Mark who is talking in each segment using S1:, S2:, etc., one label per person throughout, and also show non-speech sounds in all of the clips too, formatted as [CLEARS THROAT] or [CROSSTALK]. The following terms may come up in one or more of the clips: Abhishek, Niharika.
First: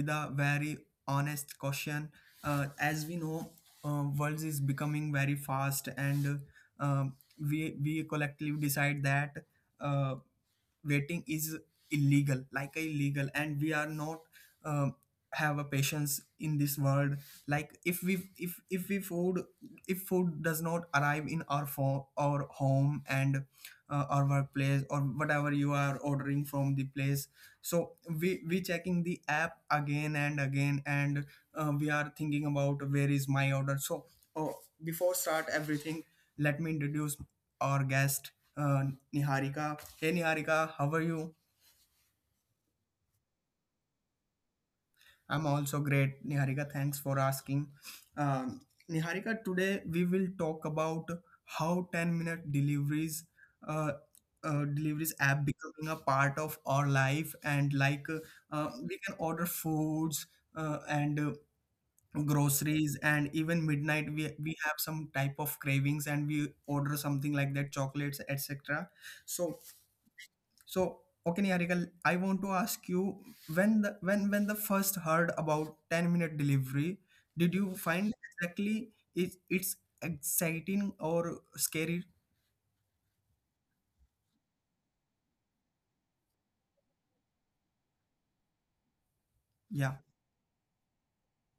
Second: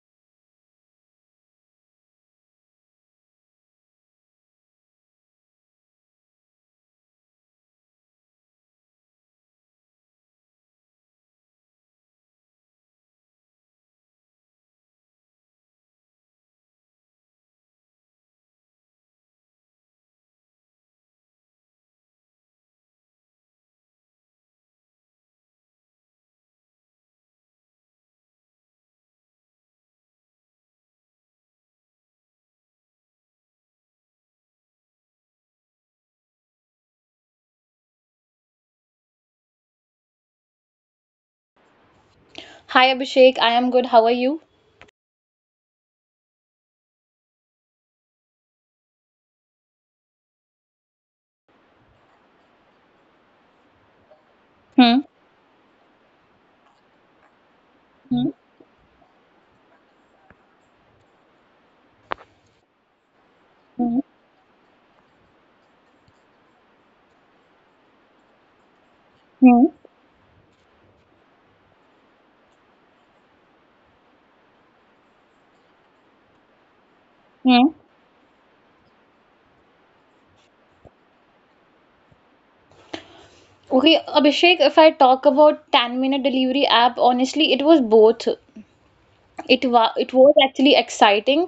S1: with a very honest question. As we know, world is becoming very fast, and uh, um, we collectively decide that uh, waiting is illegal like illegal, and we are not um, have a patience in this world, like if we food if food does not arrive in our for our home and our workplace or whatever you are ordering from the place. So we checking the app again and again, and we are thinking about where is my order. So oh, before start everything, let me introduce our guest, uh, Niharika. Hey, Niharika, how are you?
S2: Hi Abhishek, I am good. How are you?
S1: I'm also great, Niharika. Thanks for asking. Um, Niharika, today we will talk about how 10-minute deliveries, uh,
S2: Hmm.
S1: deliveries app becoming a part of our life, and like
S2: Hmm.
S1: we can order foods and. Groceries, and even midnight
S2: Hmm.
S1: we have some type of cravings, and we order something like that, chocolates etc. So,
S2: Hmm.
S1: so, okay, Niharika, I want to ask you, when the first heard about 10-minute delivery, did you
S2: Hmm.
S1: find exactly it's exciting or scary?
S2: Okay, Abhishek, if I talk about 10-minute delivery app, honestly, it was both. it wa
S1: Yeah.
S2: it was actually exciting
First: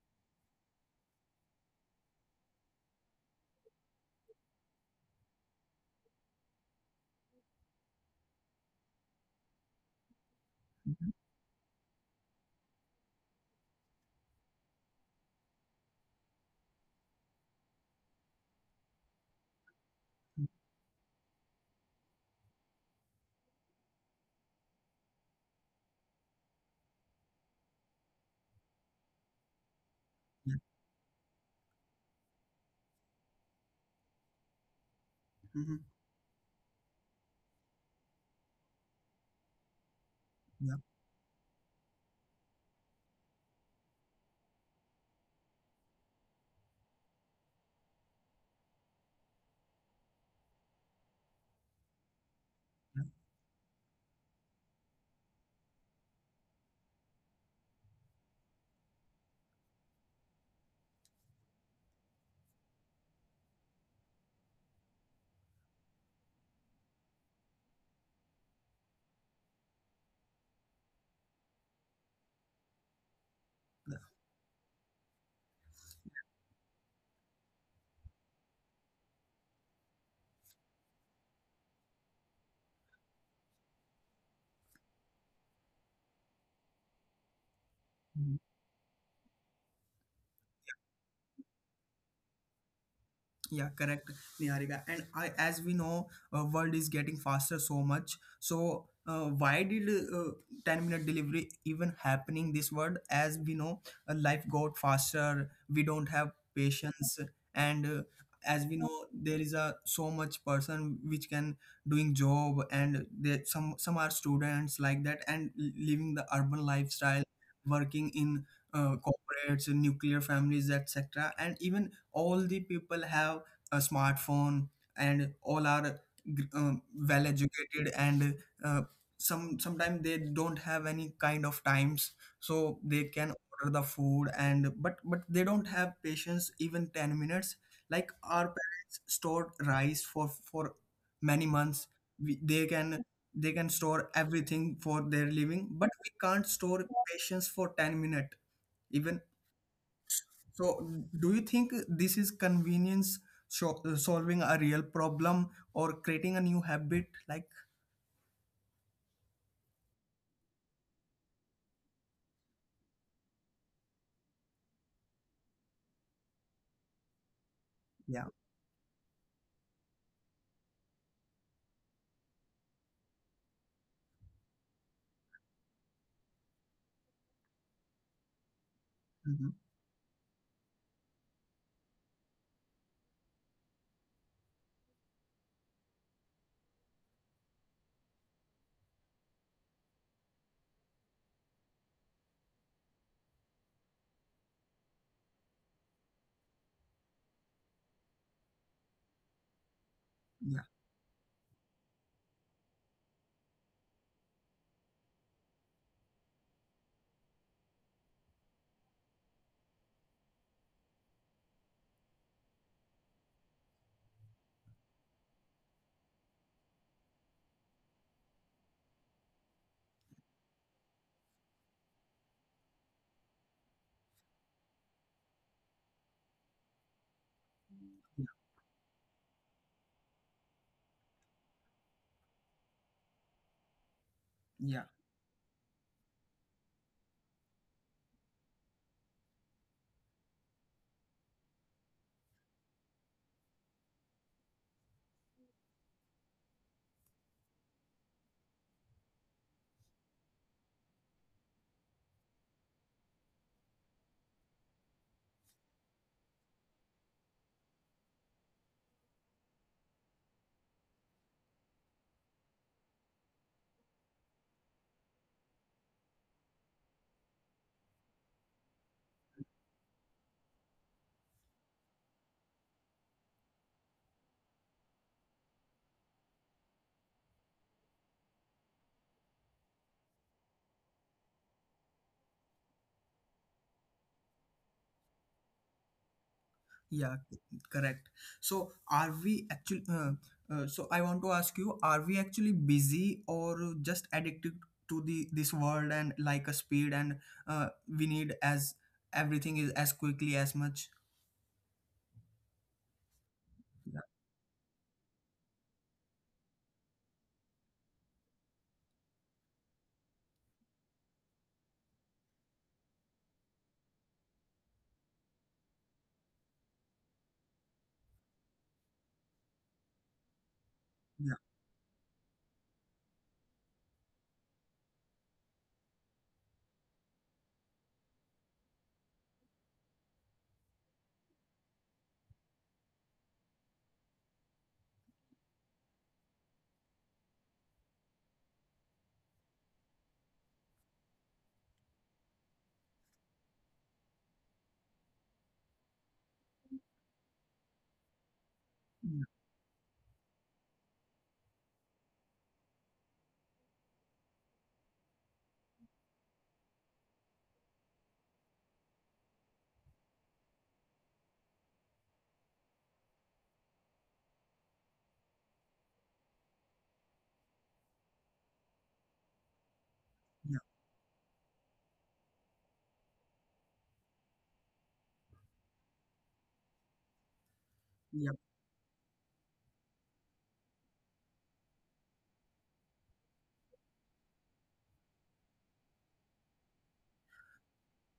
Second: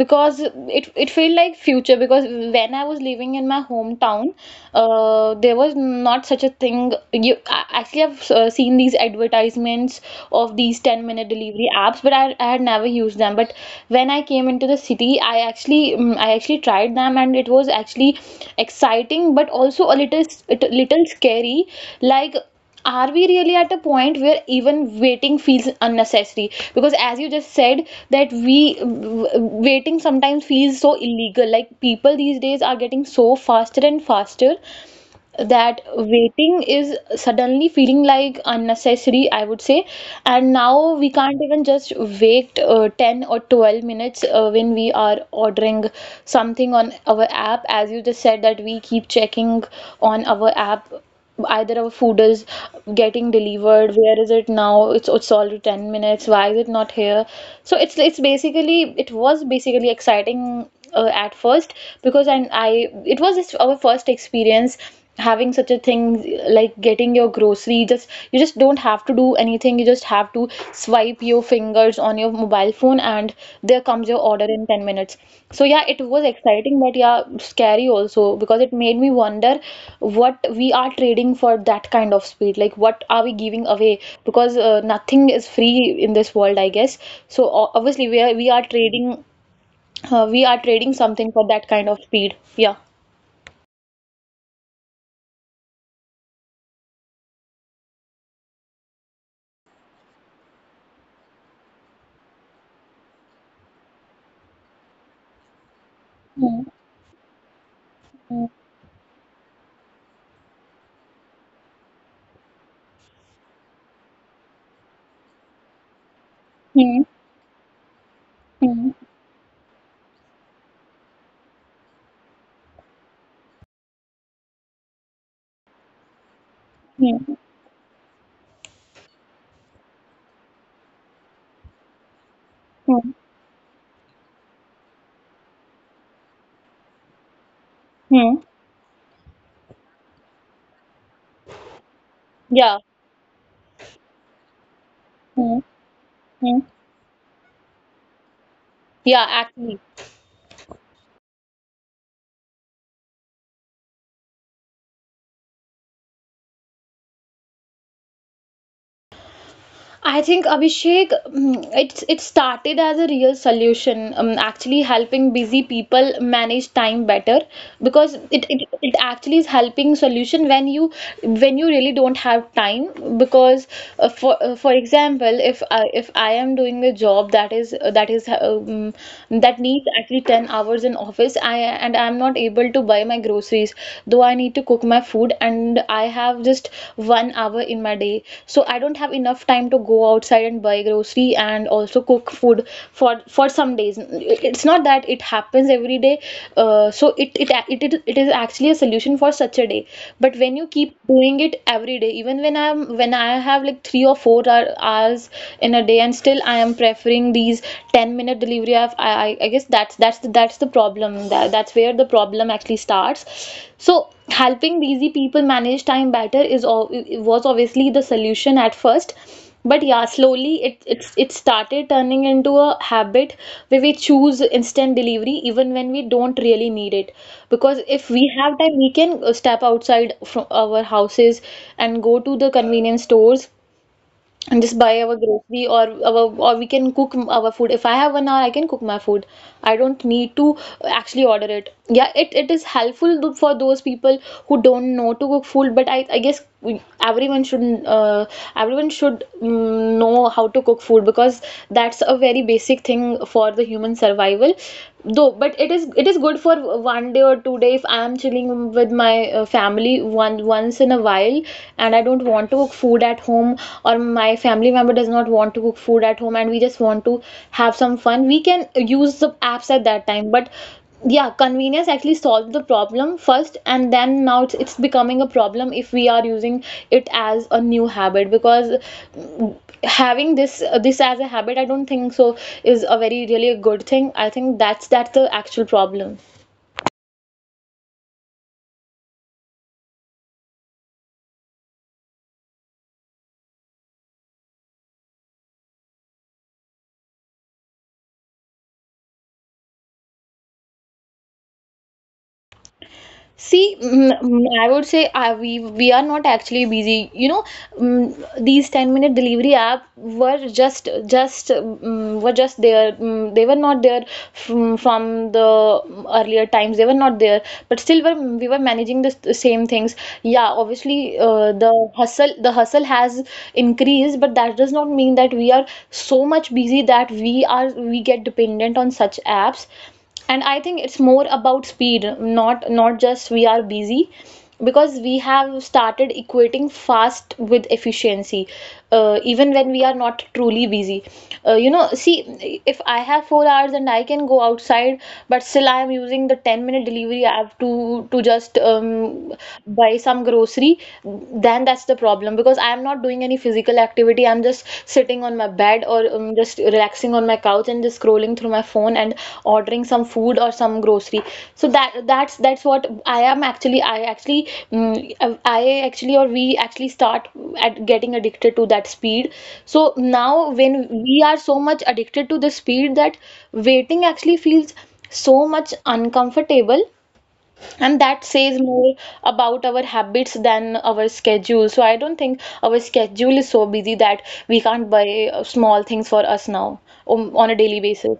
S2: because it felt like future. Because when I was living in my hometown, there was not such a thing. Actually, I've seen these advertisements of these 10
S1: Mhm.
S2: minute delivery apps, but I had never used them. But when I came into the city, I actually I actually tried them, and it was actually exciting, but also a little scary. Like, are we really at a point where even waiting feels unnecessary? Because as you just said, that waiting sometimes
S1: Yeah.
S2: feels so illegal. Like, people these days are getting so faster and faster
S1: Mhm.
S2: that waiting is suddenly feeling like unnecessary, I would say. And
S1: Yeah.
S2: now we can't even just wait 10 or 12 minutes when we are ordering something on our app. As you just said, that we keep checking on our app, either our food is getting delivered, where is it now? It's already 10 minutes, why is it not here? So it's basically, it was basically exciting at first. Because and I it was just our first experience having such a thing, like getting your grocery. Just you just don't have to do anything, you just have to swipe your fingers on your mobile phone, and there comes your order in 10 minutes. So yeah, it was exciting, but yeah, scary also, because it made me wonder what we are trading for that kind of speed. Like, what are we giving away? Because nothing is free in this world, I guess. So obviously, we are
S1: Yeah.
S2: we are trading, we are trading something for that kind of speed. Yeah.
S1: Yeah, correct, Niharika. And I, as we know, world is getting faster so much. So why did 10 minute delivery even happening this world? As we know, life got faster. We don't have patience, and as we know, there is a so much person which can doing job, and there some are students like that, and living the urban lifestyle, working in corporates, nuclear families, etc. And even all the people have a smartphone, and all are um,
S2: Hmm.
S1: well educated, and uh, sometimes they don't have any kind of times, so
S2: Hmm.
S1: they
S2: Hmm.
S1: can order the food, and but they don't have patience even 10 minutes, like
S2: Hmm.
S1: our parents stored rice for many months. we, they
S2: Yeah.
S1: can they can store everything for their
S2: Hmm.
S1: living, but we can't
S2: Hmm.
S1: store patience for 10 minutes even.
S2: Yeah, actually.
S1: So, do you think this is convenience solving a real problem or creating a new habit? Like,
S2: I think, Abhishek, it started as a real solution, actually helping busy people manage time better. Because
S1: yeah,
S2: it actually is helping solution when you, when you really don't have time. Because for example, if I, if I am doing a job that is
S1: mhm,
S2: that needs actually 10 hours in office, I, and I am not able to buy my groceries, though I need to cook my food, and I have just 1 hour in my day. So I don't have enough time to go outside and buy grocery and also cook food for for some days. It's not that it happens every day. So it is actually a solution for such a day. But when
S1: yeah,
S2: you keep doing it every day, even when I have like three or four hours in a day, and still I am preferring these 10 minute delivery app, I guess that's the problem. That's where the problem actually starts. So helping busy people manage time better is all was obviously the solution at first. But yeah, slowly it started turning into a habit, where we choose instant delivery even when we don't really need it. Because if we have time, we can step outside from our houses and go to the convenience stores and just
S1: yeah,
S2: buy our grocery, or our or we can cook our food. If I have 1 hour, I can cook my food, I don't need to actually order it. Yeah, it is helpful for those people who don't know to cook food. But I guess everyone should know how to cook food, because that's a very basic thing for the human survival, though. But it is good for 1 day or 2 day, if I am chilling with my family, one once in a while, and I don't want to cook food at home, or my family member does not want to cook food at home, and we just want to have some fun, we can use the apps at that time. But yeah, convenience actually solved the problem first, and then now it's becoming a problem if we are using it as a new habit. Because mm, having this as a habit, I don't think so is a very really a good thing. I think that's the actual problem.
S1: yeah, correct. So, are we actually? So, I want to ask you: are we actually busy or just addicted to the this world and like a speed, and uh, we need as everything is as quickly as much?
S2: See,
S1: Yeah,
S2: I would say we are not actually busy. You know, these 10-minute delivery app were were just there. They were not there from the earlier times. They were not there, but still were, we were managing the same things. Yeah, obviously
S1: yeah,
S2: the hustle has increased, but that does not mean that we are so much busy that we get dependent on such apps. And I think it's more about speed, not just we are busy, because we have started equating fast with efficiency, even when we are not truly busy. You know, see, if I have 4 hours and I can go outside, but still I am using the 10-minute delivery app to just
S1: yeah,
S2: buy some grocery, then that's the problem, because I am not doing any physical activity. I'm just sitting on my bed, or just relaxing on my couch and just scrolling through my phone and ordering some food or some grocery. So that's what I am actually. I actually, mm, I actually, or We actually start at getting addicted to that speed. So now
S1: yeah,
S2: when we are so much addicted to the speed that waiting actually feels so much uncomfortable, and that
S1: yeah.
S2: says more about our habits than our schedule. So I don't think our schedule is so busy that we can't buy small things for us now, on a daily basis.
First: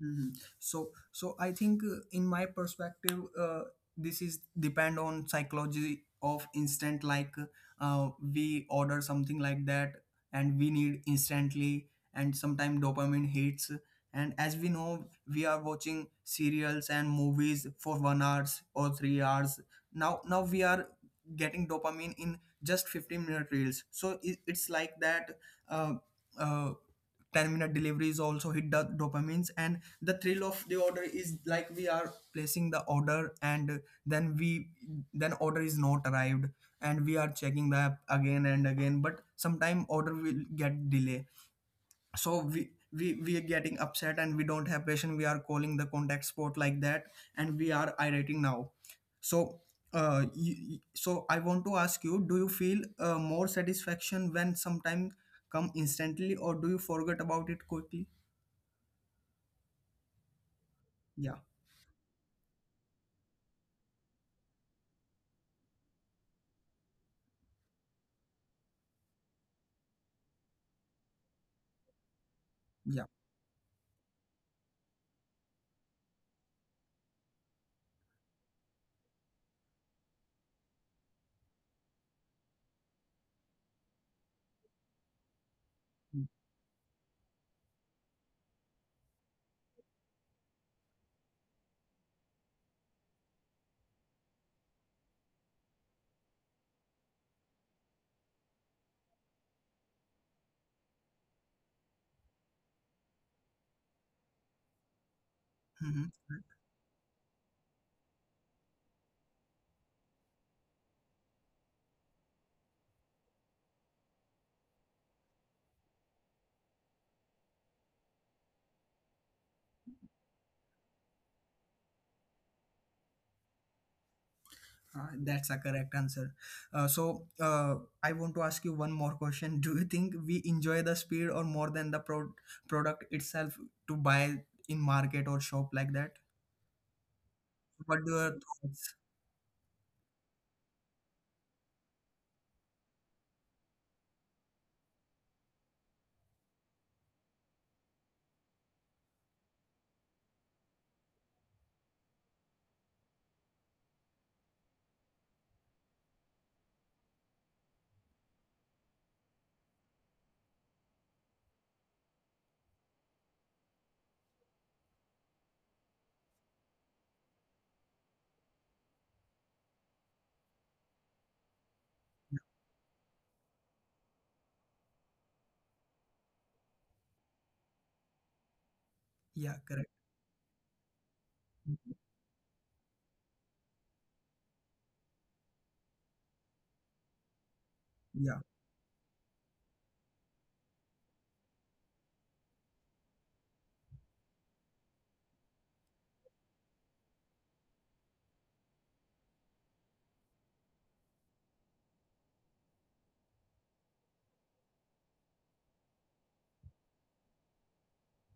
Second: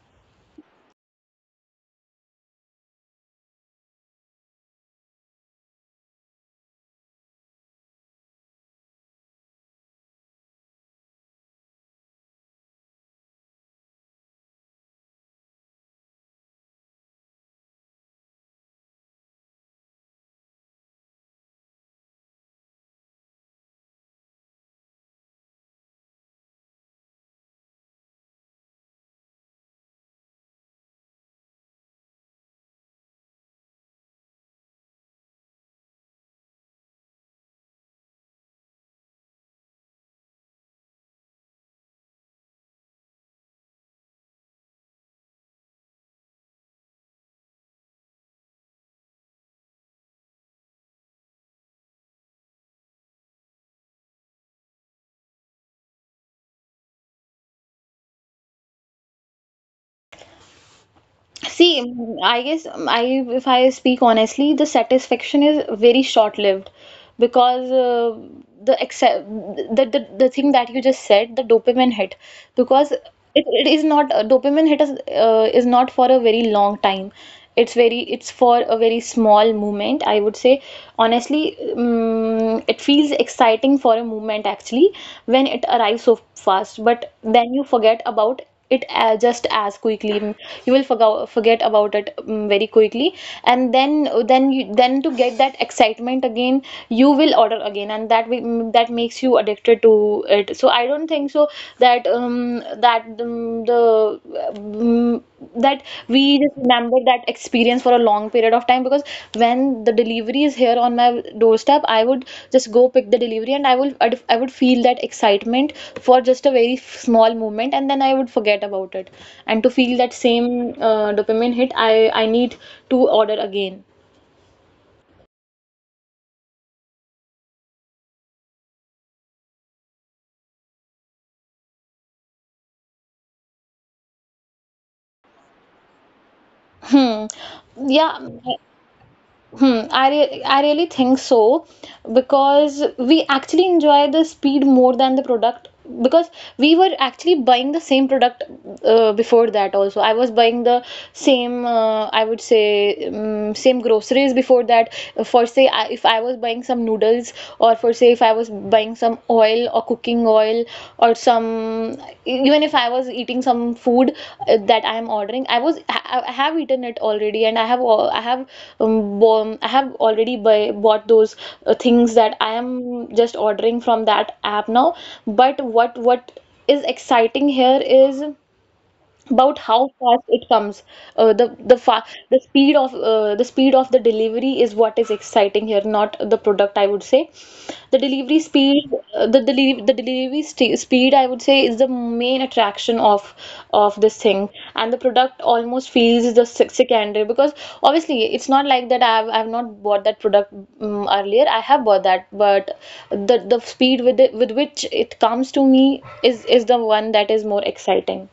S1: Mhm. So, I think in my perspective, this is depend on psychology of instant. Like, we order something like that, and we need instantly, and sometimes dopamine hits. And as we know, we are watching serials and movies for 1 hours or 3 hours. Now we are getting dopamine in just 15-minute reels. So it's like that. Uh, uh, 10-minute delivery is also hit the dopamines, and the thrill of the order is like we are placing the order, and then we then order is not arrived, and we are checking the app again and again, but sometime order will get delay. So we are getting upset, and we don't have patience. We are calling the contact sport like that, and we are irritating now. So I want to ask you, do you feel more satisfaction when sometime come instantly, or do you forget about it quickly? Yeah,
S2: See, I guess, I if I speak honestly, the satisfaction is very short-lived. Because the the thing that you just said, the dopamine hit, because
S1: yeah.
S2: it is not a dopamine hit, is not for a very long time. It's for a very small moment, I would say, honestly. It feels exciting for a moment, actually, when it arrives so fast, but then you forget about it just as quickly. You will forget about it very quickly. And then you then, to get that excitement again, you will order again, and that makes you addicted to it. So I don't think so that that the um, that
S1: Mm.
S2: we just remember that experience for a long period of time. Because when the delivery is here on my doorstep, I would just go pick the delivery, and I would feel that excitement for just a small moment, and then I would forget about it. And to feel that same dopamine hit, I need to order again.
S1: That's a correct answer. Uh, so uh, I want to ask you one more question. [LAUGHS] Do you think we enjoy the speed or more than the product itself, to buy in market or shop like that?
S2: Hmm.
S1: What do
S2: Yeah.
S1: your thoughts?
S2: Hmm, I really think so, because we actually enjoy the speed more than the product. Because we were actually buying the same product before that also. I was buying the same I would say same groceries before that. For say if I was buying some noodles, or for say if I was buying having some oil or cooking oil, or some, even if I was eating some food that I am ordering, I was I have eaten it already, and I have I have I have already bought those things that I am just ordering from that app now. But what is exciting here is
S1: Yeah,
S2: about
S1: correct.
S2: how fast it comes. Uh, the the fa the speed of the speed of the delivery is what is exciting here, not the product, I would say. The delivery
S1: Yeah.
S2: speed, the delivery st speed, I would say, is the main attraction of this thing. And the product almost feels the secondary, because obviously it's not like that. I've not bought that product earlier. I have bought that, but the speed with with which it comes to me is the one that is more exciting.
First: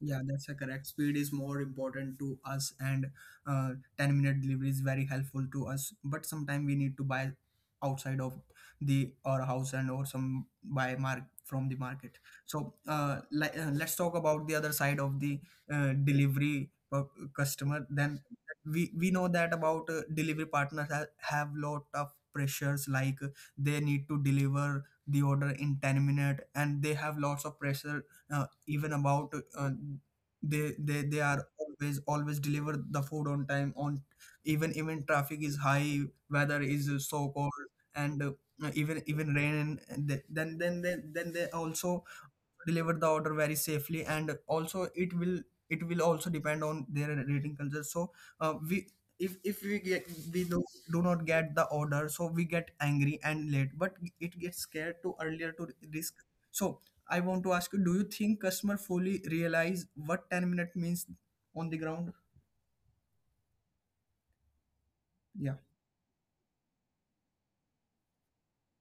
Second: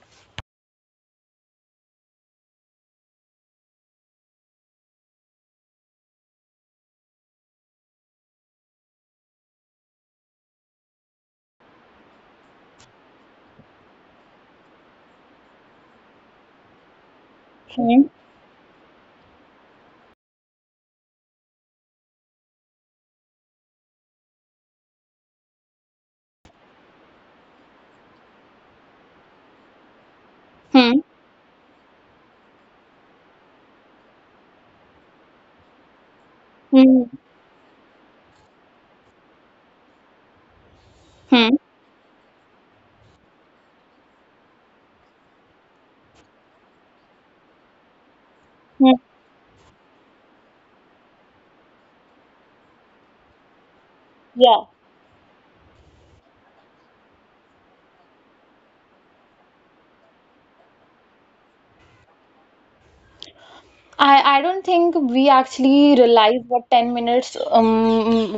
S1: Yeah, that's a correct. Speed is more important to us, and uh, 10-minute delivery is very helpful to us. But sometimes we need to buy outside of the our house, and or some buy mark from the market. So like, let's talk about the other side of the delivery customer. Then we know that about delivery partners have lot of pressures, like they need to deliver the order in 10 minute, and they have lots of pressure, even about they
S2: Hmm.
S1: are always deliver the food on time on, even traffic is high, weather is so
S2: Hmm.
S1: cold, and even rain, and they, then they
S2: Hmm.
S1: also deliver the order very safely. And also it will also depend on their rating culture. So we,
S2: Hmm.
S1: if we get, we do not get the order, so we get angry and late, but it gets scared
S2: Yeah.
S1: too earlier to risk. So I want to ask you, do you think customer fully realize what 10-minute means on the ground?
S2: I don't think
S1: Yeah,
S2: we actually realize what 10 minutes,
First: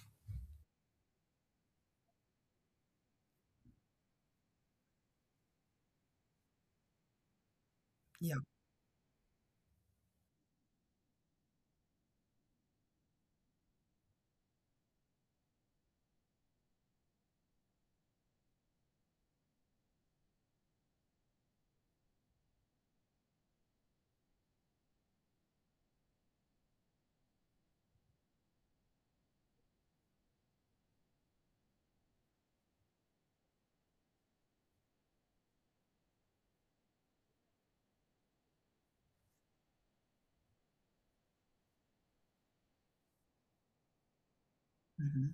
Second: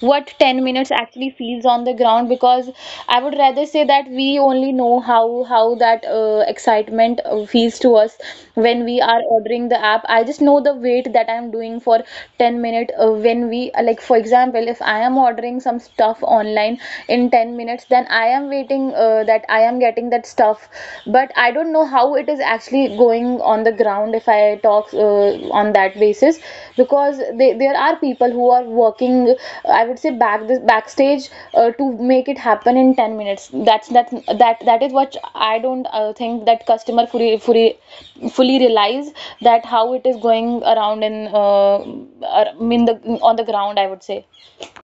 S2: what 10 minutes actually feels on the ground. Because I would rather say that we only know how that excitement feels to
S1: yeah.
S2: us when we are ordering the app. I just know the wait that I'm doing for 10 minutes when we, for example, if I am ordering some stuff online in 10 minutes, then I am waiting that I am getting that stuff, but I don't know how it is actually going on the ground if I talk on that basis, because there are people who are working, I would say, backstage to make it happen in 10 minutes. That's that that That is what I don't think that customer fully realize, that how it is going around in ar- in the on the ground, I would say.
S1: Mm-hmm.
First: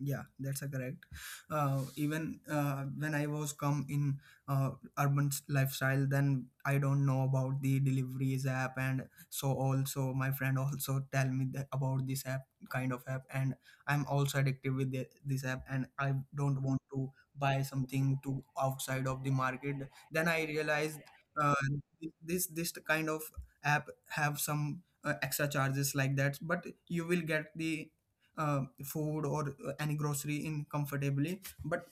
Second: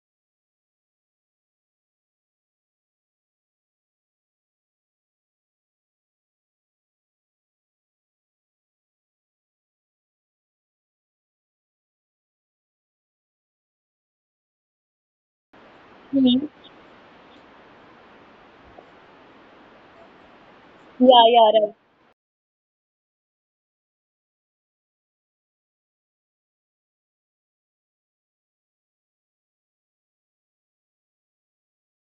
S1: Yeah, that's a correct. Even When I was come in uh, urban lifestyle, then I don't know about the deliveries app, and so also my friend also tell me that about this app, kind of app, and I'm also addicted with this app, and I
S2: Mhm.
S1: don't want to buy something to outside of the market. Then I realized
S2: Yeah,
S1: uh,
S2: right.
S1: this kind of app have some extra charges like that, but you will get the food or any grocery in comfortably. But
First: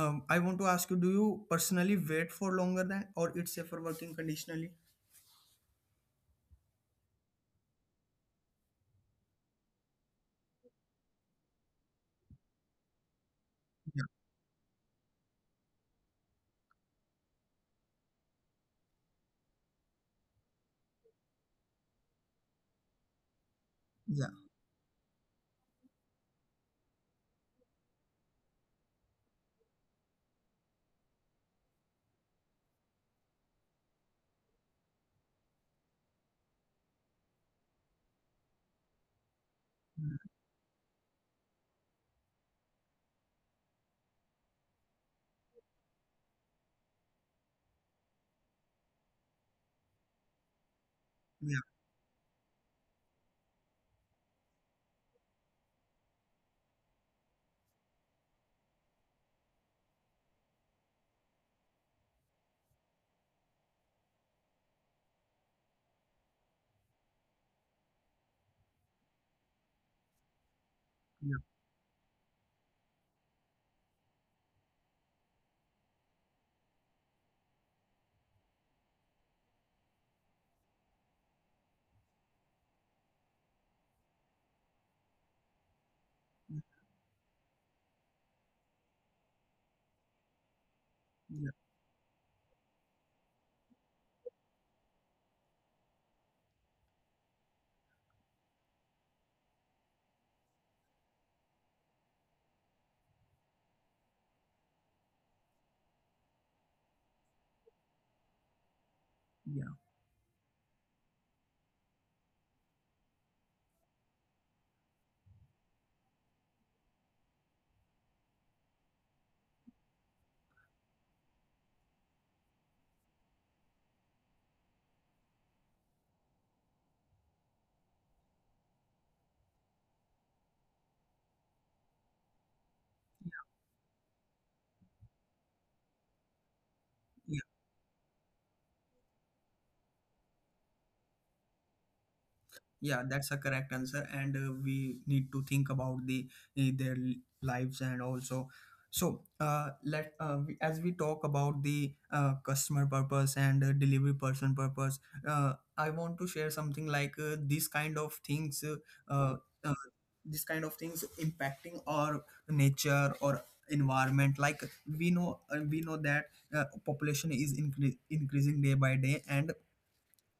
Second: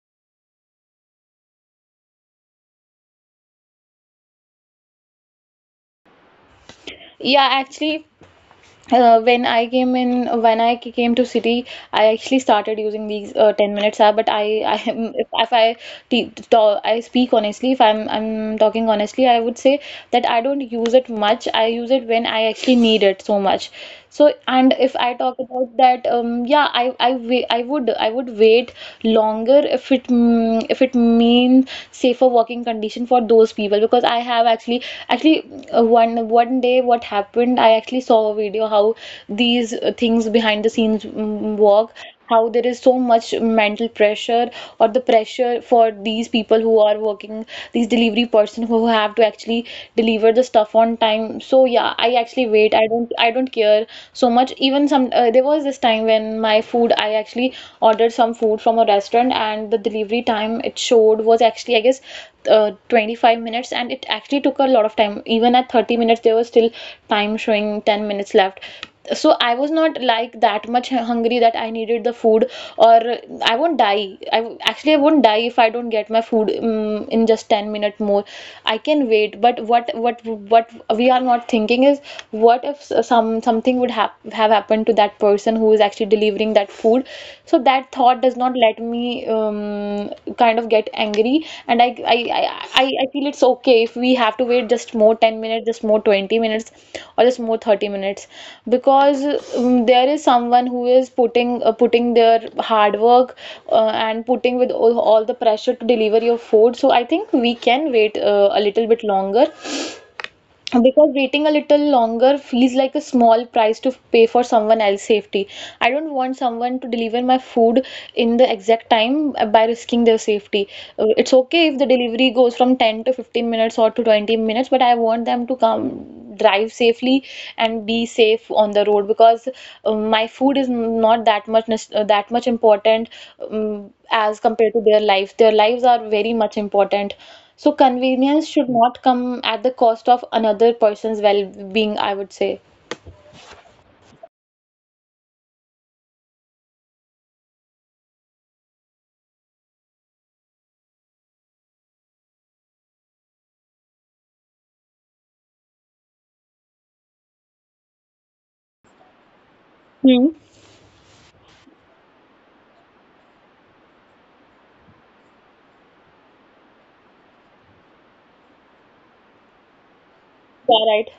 S1: I want to ask you, do you personally wait for longer than, or it's safer working conditionally?
S2: Yeah, actually, when I came in, when I came to city, I actually started using these 10 minutes
S1: Yeah,
S2: app. But if, I talk, I speak honestly. If I'm, I'm talking honestly, I would say that I don't use it much. I use it when I actually need it so much. So,
S1: yeah,
S2: and if I talk about that, yeah, I would I would wait longer if it means safer working condition for those people, because I have actually one one day what happened, I actually saw a video how these things
S1: yeah,
S2: behind the scenes work, how there is so much mental pressure or the pressure for these people who are working, these delivery person who have to actually deliver the stuff on time. So yeah,
S1: yeah,
S2: I actually wait. I don't care so much. Even some there was this time when my food I actually ordered some food from a restaurant and the delivery time it showed was actually, I guess, 25 minutes, and it actually took a lot of time. Even at 30 minutes there was still time showing 10 minutes left, so I was not like that much hungry that I needed
S1: yeah,
S2: the food, or I won't die. I won't die if I don't get my food in just 10 minutes more. I can wait. But what we are not thinking is, what if something would hap have happened to that person who is actually delivering that food? So that thought does not let me, I kind of get angry, and
S1: yeah,
S2: I feel it's okay if we have to wait just more 10 minutes, just more 20 minutes, or just more 30 minutes, because there is someone who is putting putting their hard work and putting with all the pressure to deliver your food. So I think we can wait a little bit longer,
S1: yeah,
S2: because waiting a little longer feels like a small price to pay for someone else's safety. I don't want someone to deliver my food in the exact time by risking their safety. It's okay if the delivery goes from 10 to 15 minutes or to 20 minutes, but I want them to come drive safely and be safe on the road, because my food is not that much that much important as compared to their lives. Their lives are very much important. So
S1: yeah.
S2: convenience should not come at the cost of another person's well-being, I would say.
S1: Yeah, that's a correct answer, and we need to think about the their lives and also. So, as we talk about the customer purpose and delivery person purpose, I want to share something, like these kind of things, uh,
S2: Hmm.
S1: uh, this kind of things impacting our nature or environment. Like we know that population is increasing day by day, and
S2: Yeah, right.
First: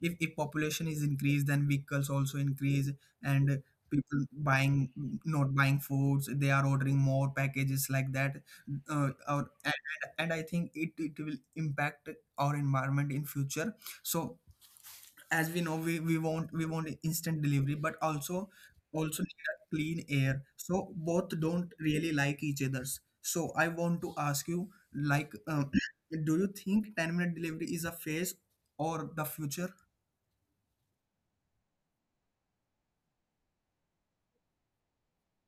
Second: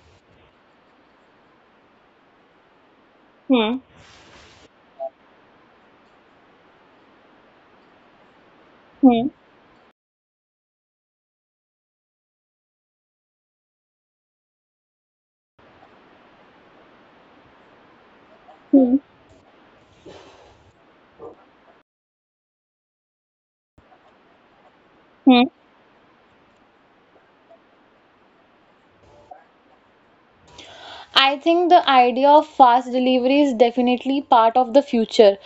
S1: if population is increased, then vehicles also increase, and
S2: Hmm.
S1: people buying not buying foods, they are ordering more packages like that, uh,
S2: Hmm.
S1: or, and, and I think it will impact our environment in future. So as we know, we want instant delivery, but also
S2: Hmm.
S1: also need a clean air, so both don't really like each other's. So I want to ask you, like
S2: Hmm.
S1: [CLEARS THROAT] do you think 10-minute delivery is a phase or the future?
S2: I think the idea of fast delivery is definitely part of the future,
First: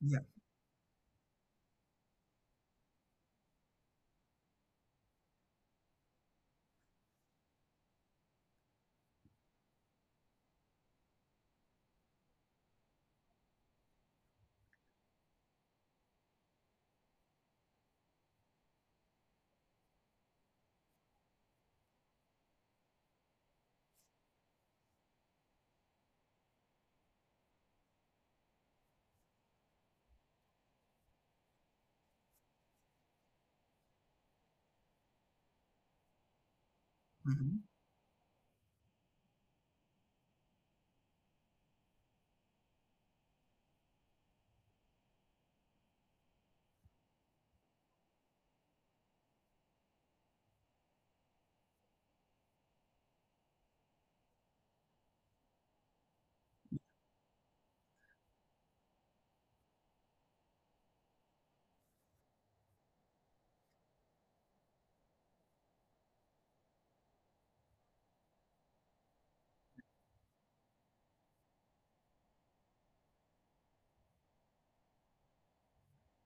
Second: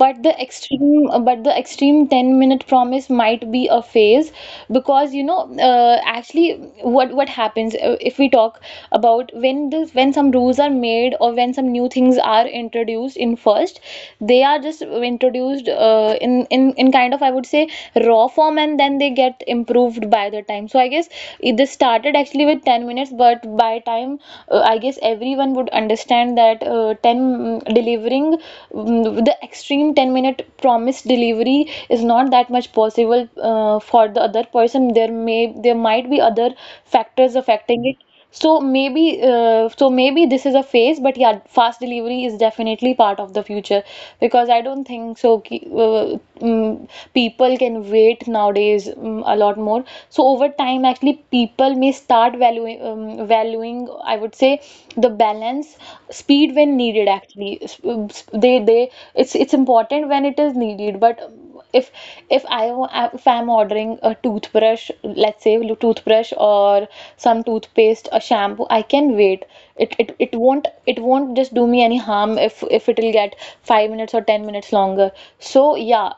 S1: Yeah.
S2: the extreme 10-minute promise might be a phase. Because, you know, actually what happens if we talk about, when the when some rules are made, or when some new things are introduced, in first they are just introduced in kind of, I would say, raw form, and then they get improved by the time. So I guess this started actually with 10 minutes, but by time I guess everyone would understand that 10 and delivering, the extreme 10-minute promised delivery is not that much possible for the other person. There may, there might be other factors
S1: Hmm,
S2: affecting it. So maybe this is a phase, but yeah, fast delivery is definitely part of the future, because I don't think so people can wait nowadays a lot more. So over time, actually, people may start valuing, I would say, the balance, speed when needed. Actually, they it's important when it is needed, but if if I if I'm ordering a toothbrush, let's say toothbrush, or some toothpaste, a shampoo, I can wait. It won't, just do me any harm if it will get 5 minutes or 10 minutes longer. So yeah,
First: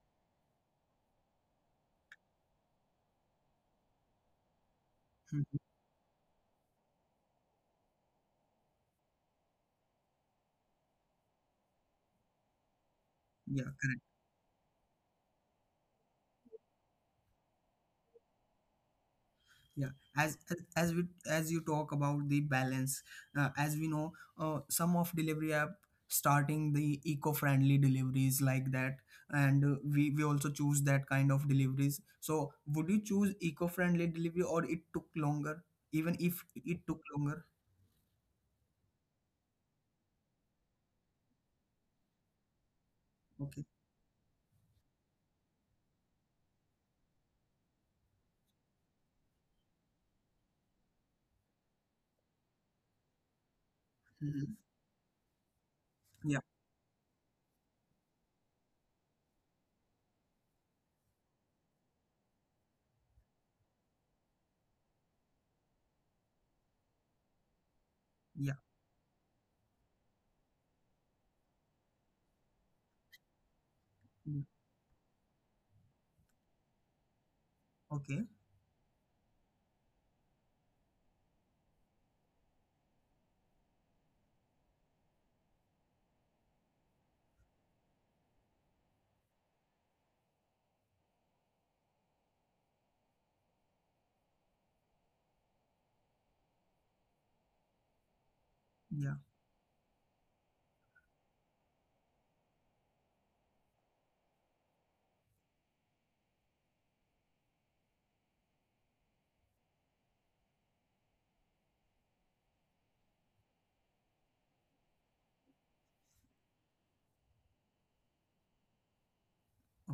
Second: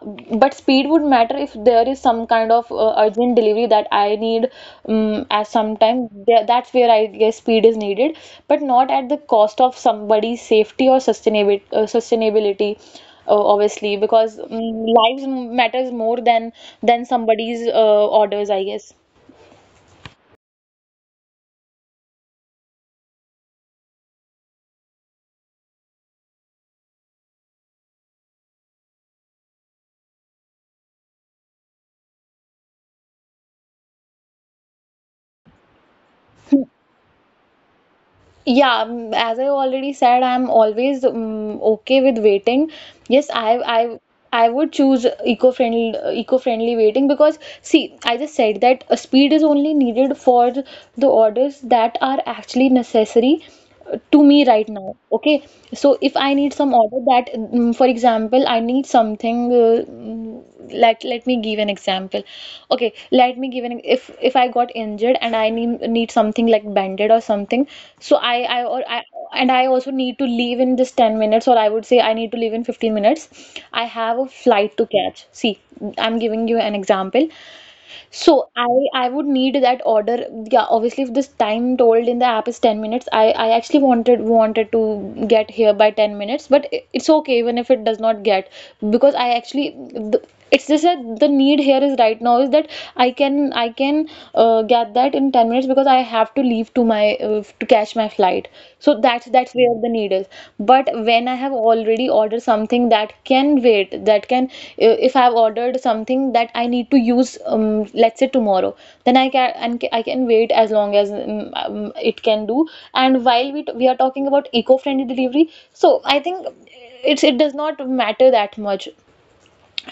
S2: but speed would matter if there is some kind of urgent delivery that I need at
S1: hmm.
S2: some time there. That's where I guess speed is needed, but not at the cost of somebody's safety or sustainability,
S1: Yeah,
S2: obviously,
S1: correct.
S2: because lives matters more than somebody's orders, I guess.
S1: Yeah, as as as we as you talk about the balance, as we know, some of delivery app starting the eco-friendly deliveries like that, and we also choose that kind of deliveries. So, would you choose eco-friendly delivery, or it took longer, even if it took longer?
S2: Yeah, as I already said, I'm always okay with waiting. Yes,
S1: Okay.
S2: I would choose eco-friendly waiting, because see, I just said that speed is only needed for the orders that are actually necessary to me
S1: Hmm.
S2: right now, okay? So if I
S1: Yeah.
S2: need some order that, for example, I need something let me give an example. Okay, let me give an, if I got injured and I need something like banded or something, so
S1: Yeah.
S2: I, and I also need to leave in just 10 minutes, or I would say I need to leave in 15 minutes, I have a
S1: Yeah.
S2: flight to catch. See, I'm giving you an example.
S1: Okay.
S2: So I would need that order. Yeah, obviously, if this time told in the app is 10 minutes, I actually wanted to get here by 10 minutes, but it's okay even if it does not get, because I actually, the, it's just that the need here is right now is that I can get that in 10 minutes, because I have to leave to my, to catch my flight, right? So
S1: Yeah.
S2: that's where the need is. But when I have already ordered something that can wait, that can if I've ordered something that I need to use, let's say tomorrow, then I can wait as long as, it can do. And while we are talking about eco-friendly delivery, so I think it does not matter that much.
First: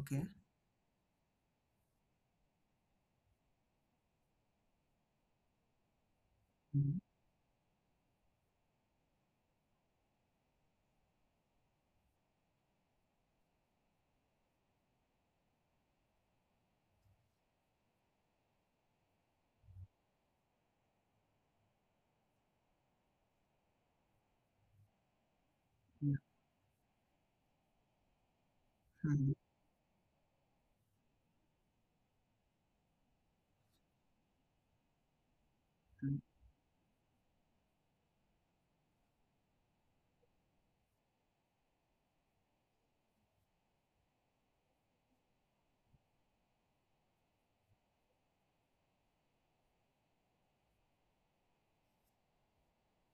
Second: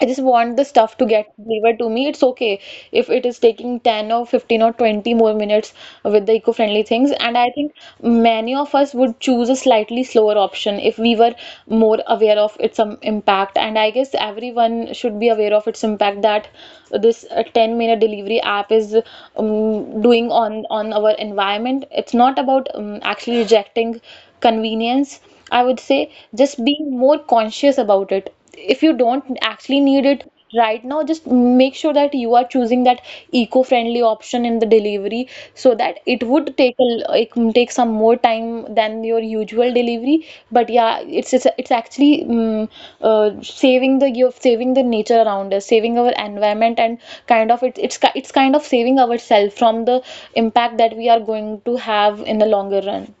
S2: I just want the stuff to get delivered to me. It's okay if it is taking 10 or 15 or 20 more minutes with the eco-friendly
S1: Hmm.
S2: things. And I think many of us would choose a slightly slower option if we were more aware of its impact. And I guess everyone should be aware of its impact, that this 10-minute delivery app is doing on our environment. It's not about actually rejecting convenience. I would say
S1: Yeah.
S2: just being more conscious about it. If you
S1: Mhm.
S2: don't actually need it right now, just make sure that you are choosing that eco-friendly option in the delivery, so that it would take it can take some more time than your usual delivery. But yeah, it's actually saving the, you're saving the nature around us, saving our environment, and kind of it's kind of saving ourselves from the impact that we are going to have in the longer run.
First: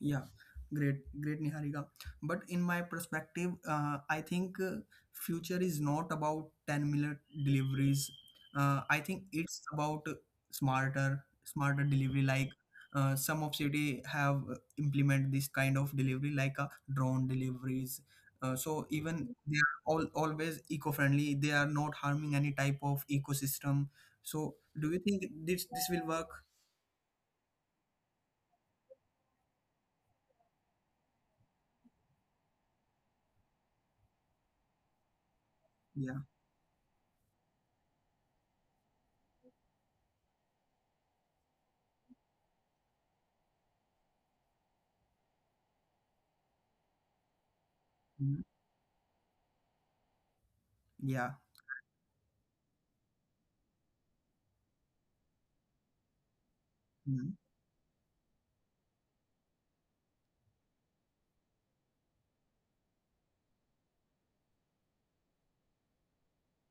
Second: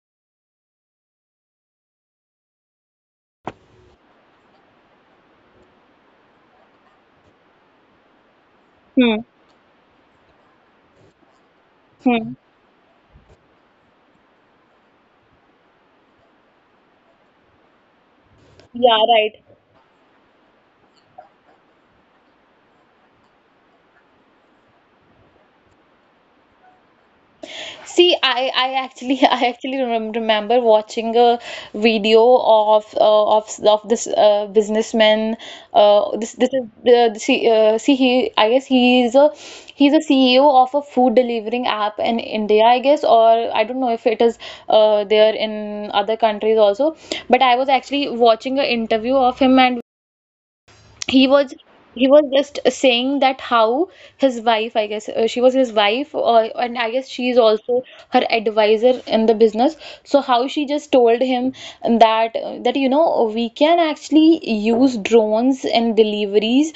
S1: Yeah, great, great, Niharika. But in my perspective, I think future is not about 10-minute deliveries. I
S2: Hmm.
S1: think it's about smarter, smarter delivery.
S2: Hmm.
S1: Like some of city have implement this kind of delivery, like a drone deliveries. So
S2: Yeah, right.
S1: even they are all always eco-friendly. They are not harming any type of ecosystem. So do you think this will work?
S2: See, I actually [LAUGHS] I actually remember watching a video of of this businessman. Uh,
S1: Yeah.
S2: this is see, he, I guess he is a, he's a CEO of a food delivering app in India, I guess, or I don't know if it is there in other countries also. But I was actually
S1: Mhm.
S2: watching an interview of him, and he
S1: Yeah.
S2: was he was just saying that, how his wife, I guess, she was his wife, or, and I guess she is
S1: Mhm.
S2: also her advisor in the business. So how she just told him that, that, you know, we can actually use drones in deliveries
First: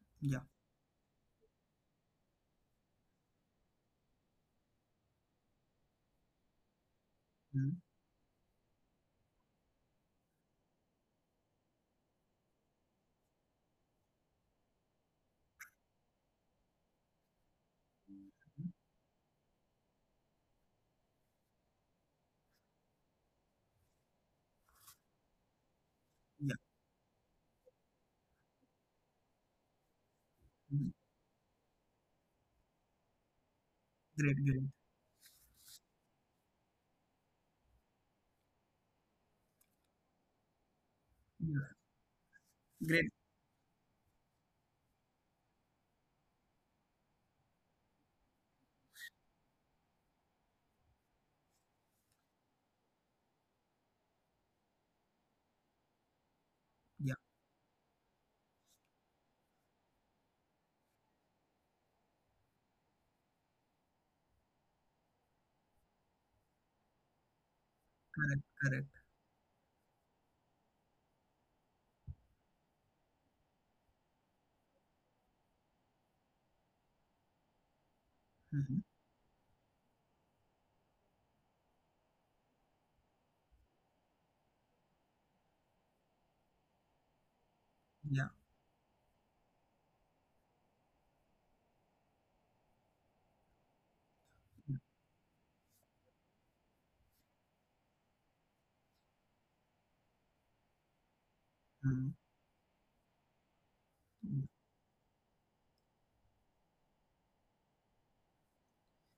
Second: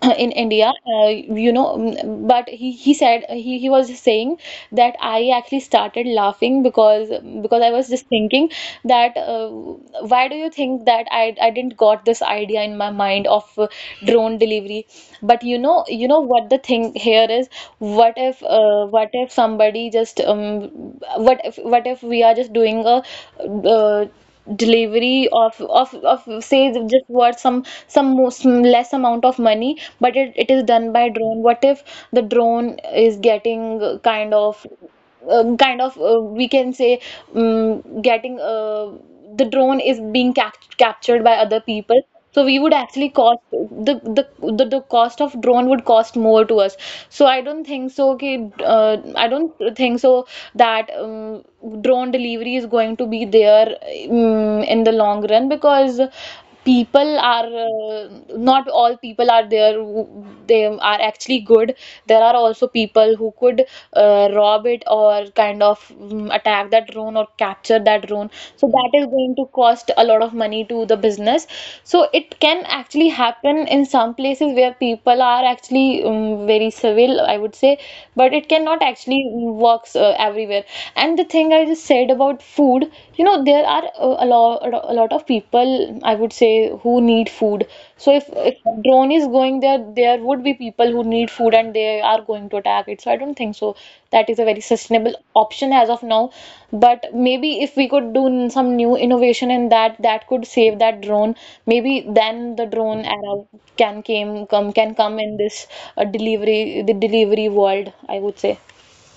S2: [COUGHS] in
S1: Yeah.
S2: India, you know, but he was saying that, I actually started laughing, because I
S1: Mhm.
S2: was just thinking that, why do you think that I didn't got this idea in my mind of drone delivery? But you know what the thing here is. What if, what if somebody just, what if we are just doing a, uh, delivery of
S1: Yeah.
S2: say, just worth some less amount of money, but it is done
S1: Mhm.
S2: by drone. What if the drone is getting, kind
S1: Great, great.
S2: of, kind of, we can say, getting, the drone is being captured by other
S1: Yeah.
S2: people, so we would actually
S1: Great.
S2: cost the cost of drone would cost more to us. So I don't think so. Okay, I don't think so that, drone delivery is going to be there, in the long run, because
S1: Yeah.
S2: people are, not all people are there who- they are actually good. There are also people who could rob it or, kind of, attack that drone or capture that drone,
S1: Correct,
S2: so
S1: correct.
S2: that is going to cost a lot of money to the business. So it can actually happen in some places where people are actually, very civil, I would say, but it cannot
S1: Mhm.
S2: actually works everywhere. And the thing I just said about food, you know, there are a lot of people, I would say, who need food. So if
S1: Yeah.
S2: if drone is going there, there would be people who need food and they are going to attack it. So I don't think so. That is a very sustainable option as of now. But maybe if we could do some new innovation in that, that could save that drone. Maybe
S1: Mhm.
S2: then the drone era can came come can come in this, delivery world, I would say.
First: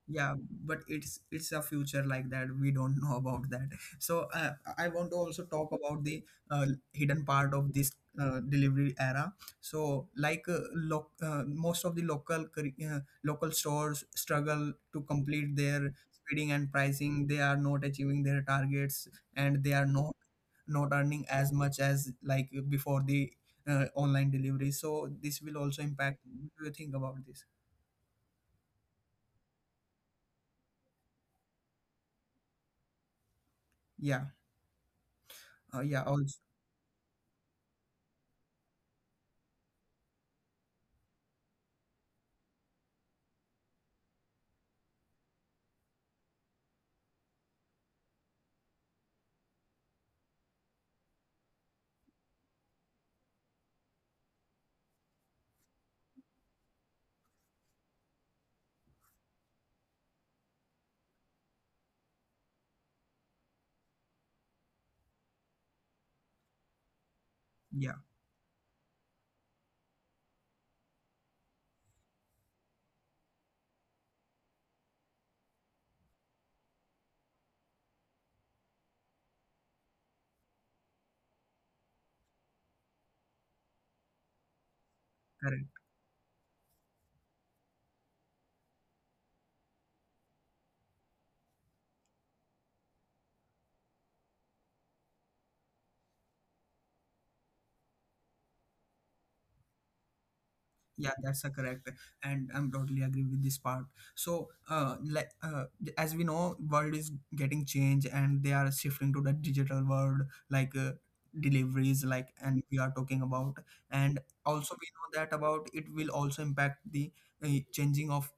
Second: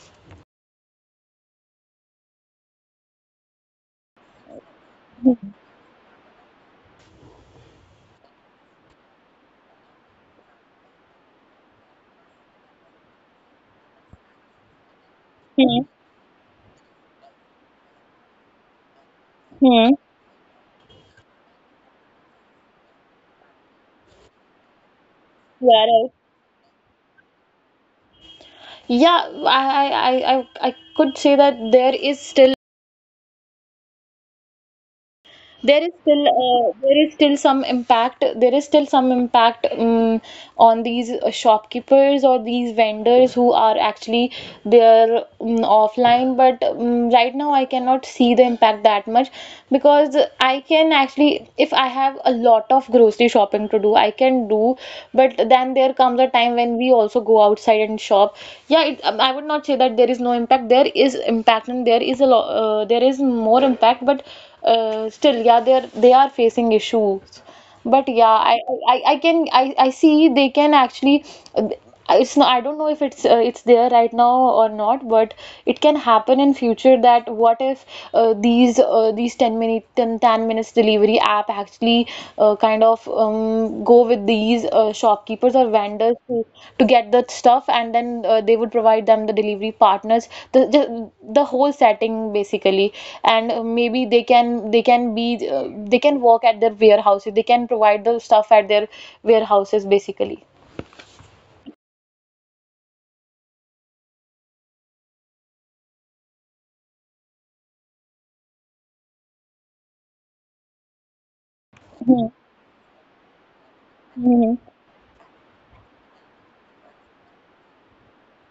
S1: Yeah, but it's a future like that, we don't know about that. So I want to
S2: Hmm.
S1: also talk about the uh, hidden part of this delivery era. So like, most of the local local stores struggle to complete their bidding and pricing. They are not achieving their targets, and they are
S2: Hmm.
S1: not earning as much as like before the online delivery. So this will
S2: Yeah,
S1: also
S2: right.
S1: impact. What do you think about this?
S2: Yeah, I could say that
S1: Yeah. Yeah also.
S2: there is still some impact, on these, shopkeepers or these vendors who are actually there, offline, but, right now I cannot see the impact that much, because I can actually, if I have a lot of grocery shopping to do I can do, but then there comes a time when we also go outside and shop. Yeah, I would not say that there is no impact. There is impact, and there is a lot, there is more impact, but still, yeah, they are facing issues. But
S1: Yeah,
S2: yeah, I can, I see they can actually, it's not, I don't know if it's there right now or not, but it can happen in future. That, what if, these, these 10 minute 10 10 minutes delivery app actually, kind of, go with these, shopkeepers or
S1: correct.
S2: vendors to get the stuff, and then, they would provide them the delivery partners, the whole setting, basically. And, maybe they can work at their warehouses, they can provide the stuff at their warehouses basically.
S1: Yeah, that's a correct, and I'm totally agree with this part. So like, as we know, world is getting changed, and they are shifting to the digital world, like deliveries,
S2: Hmm.
S1: like, and we are talking about, and
S2: Hmm.
S1: also we know that about it will also impact the changing of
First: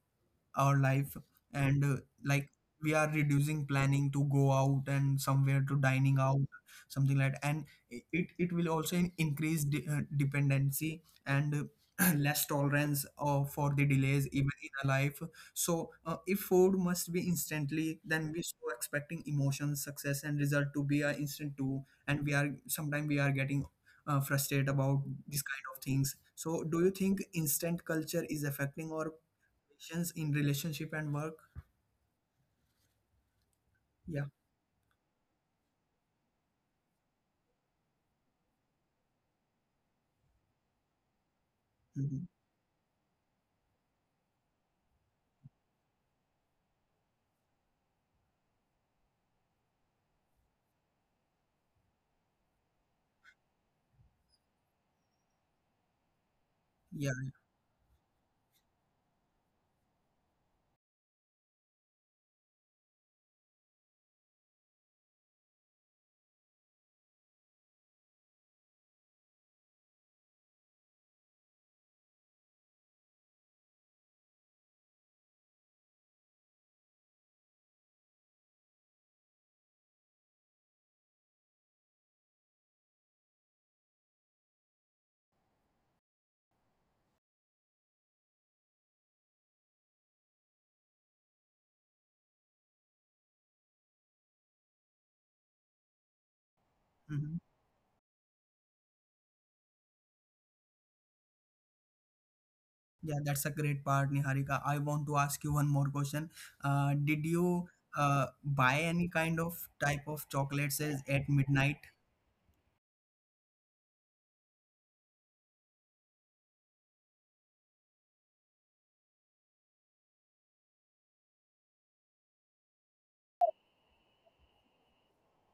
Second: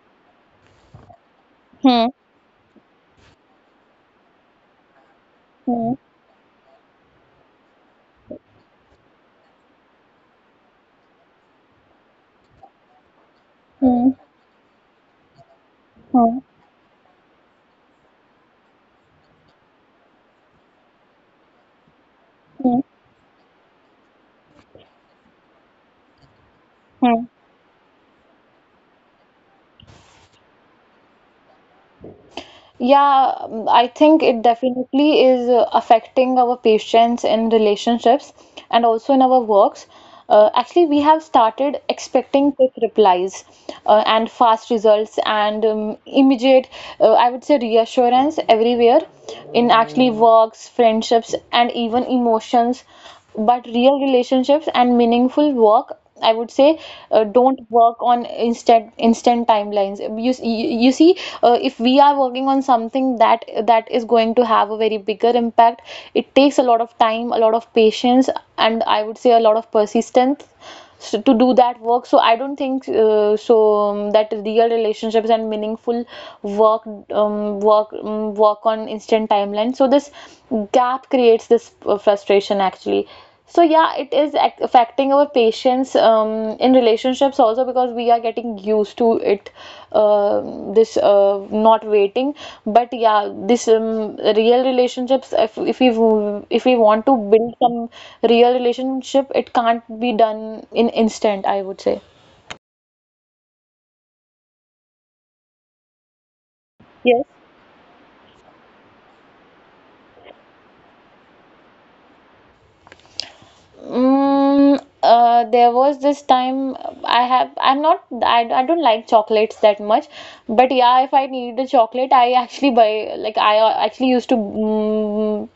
S1: our life, and
S2: Hmm.
S1: like, we are reducing planning to go out and somewhere to
S2: Hmm.
S1: dining out, something like that. And it it will also increase dependency, and [CLEARS THROAT] less tolerance, for the
S2: Hmm.
S1: delays even in our life. So
S2: Hmm.
S1: if food must be instantly, then we so expecting emotions success and result to be an instant too, and we are sometimes we are getting frustrated about these kind of things. So do you think
S2: Hmm.
S1: instant culture is affecting our expectations in relationship and work?
S2: Yeah, I think
S1: Yeah.
S2: it definitely is affecting our patients in relationships and also in our works. Actually, we have started
S1: Mhm.
S2: expecting quick replies, and fast results and, immediate, I would say, reassurance everywhere, in actually works, friendships, and even emotions. But real relationships and meaningful work, I would say,
S1: Yeah.
S2: don't work on instant timelines. You see, if we are working on something that is going to have a very bigger impact, it takes a lot of time, a lot of patience, and I would say a lot of persistence, so to do that work. So I don't think, that real relationships and meaningful work work on instant timeline. So this gap creates this, frustration, actually. So yeah, it is affecting our patience, in relationships also, because we are getting used to it, uh, this, not waiting. But yeah, this, real relationships, if we want to
S1: Mhm.
S2: build some real relationship, it can't be done in instant, I would say.
S1: Yeah, that's a great part, Niharika. I want to ask you one more question.
S2: Yes.
S1: Did you buy any kind of type of chocolates at midnight?
S2: Mm, there was this time, I don't like chocolates that much, but yeah, if I need a chocolate, I actually buy, like, I, actually used to,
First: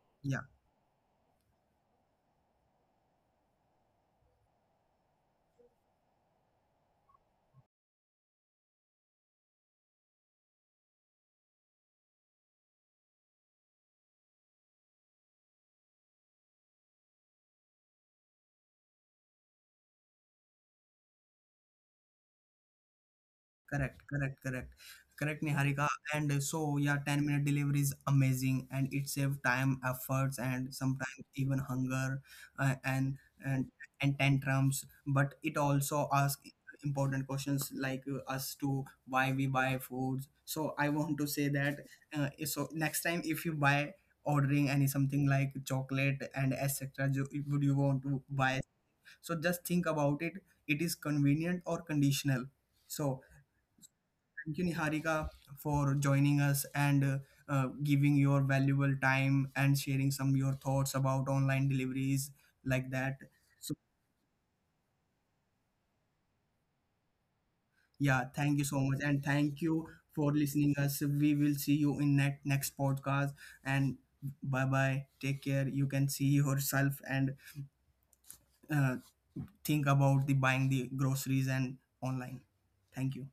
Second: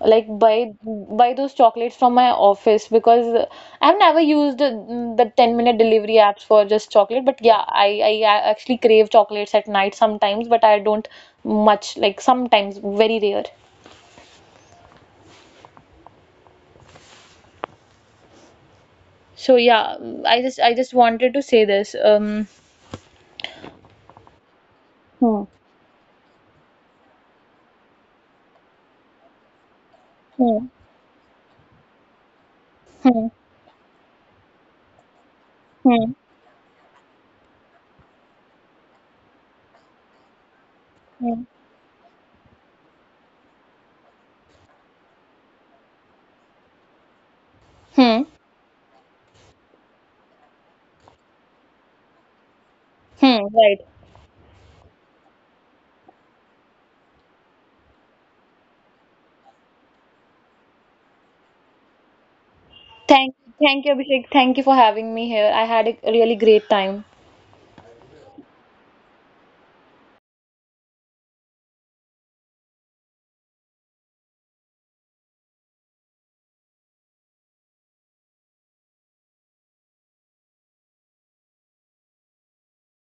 S2: like, buy buy those chocolates from my office, because I've never used the 10-minute delivery apps for just chocolate, but yeah, I actually crave chocolates at night sometimes, but I don't much, like, sometimes very rare. So yeah, I just wanted to say this.
S1: Correct, correct, correct.
S2: Hmm.
S1: Correct, Niharika. And so, yeah, 10-minute delivery is amazing, and it saves time, efforts,
S2: Hmm.
S1: and sometimes even hunger and,
S2: Hmm.
S1: and tantrums. But it also
S2: Hmm.
S1: asks important questions, like us to why we buy foods. So, I want to say
S2: Hmm.
S1: that next time if you buy ordering any something like chocolate and etc., would you want to
S2: Hmm.
S1: buy? So, just think about it. It is convenient or conditional. So,
S2: Hmm. Right.
S1: thank you, Niharika, for joining us, and giving your valuable time and sharing some your thoughts about online deliveries like that.
S2: Thank,
S1: So
S2: thank you, Abhishek. Thank you for having me here. I had a really great time.
S1: yeah, thank you so much, and thank you for listening us. We will see you in net next podcast, and bye bye. Take care. You can see yourself, and uh, think about the buying the groceries and online. Thank you.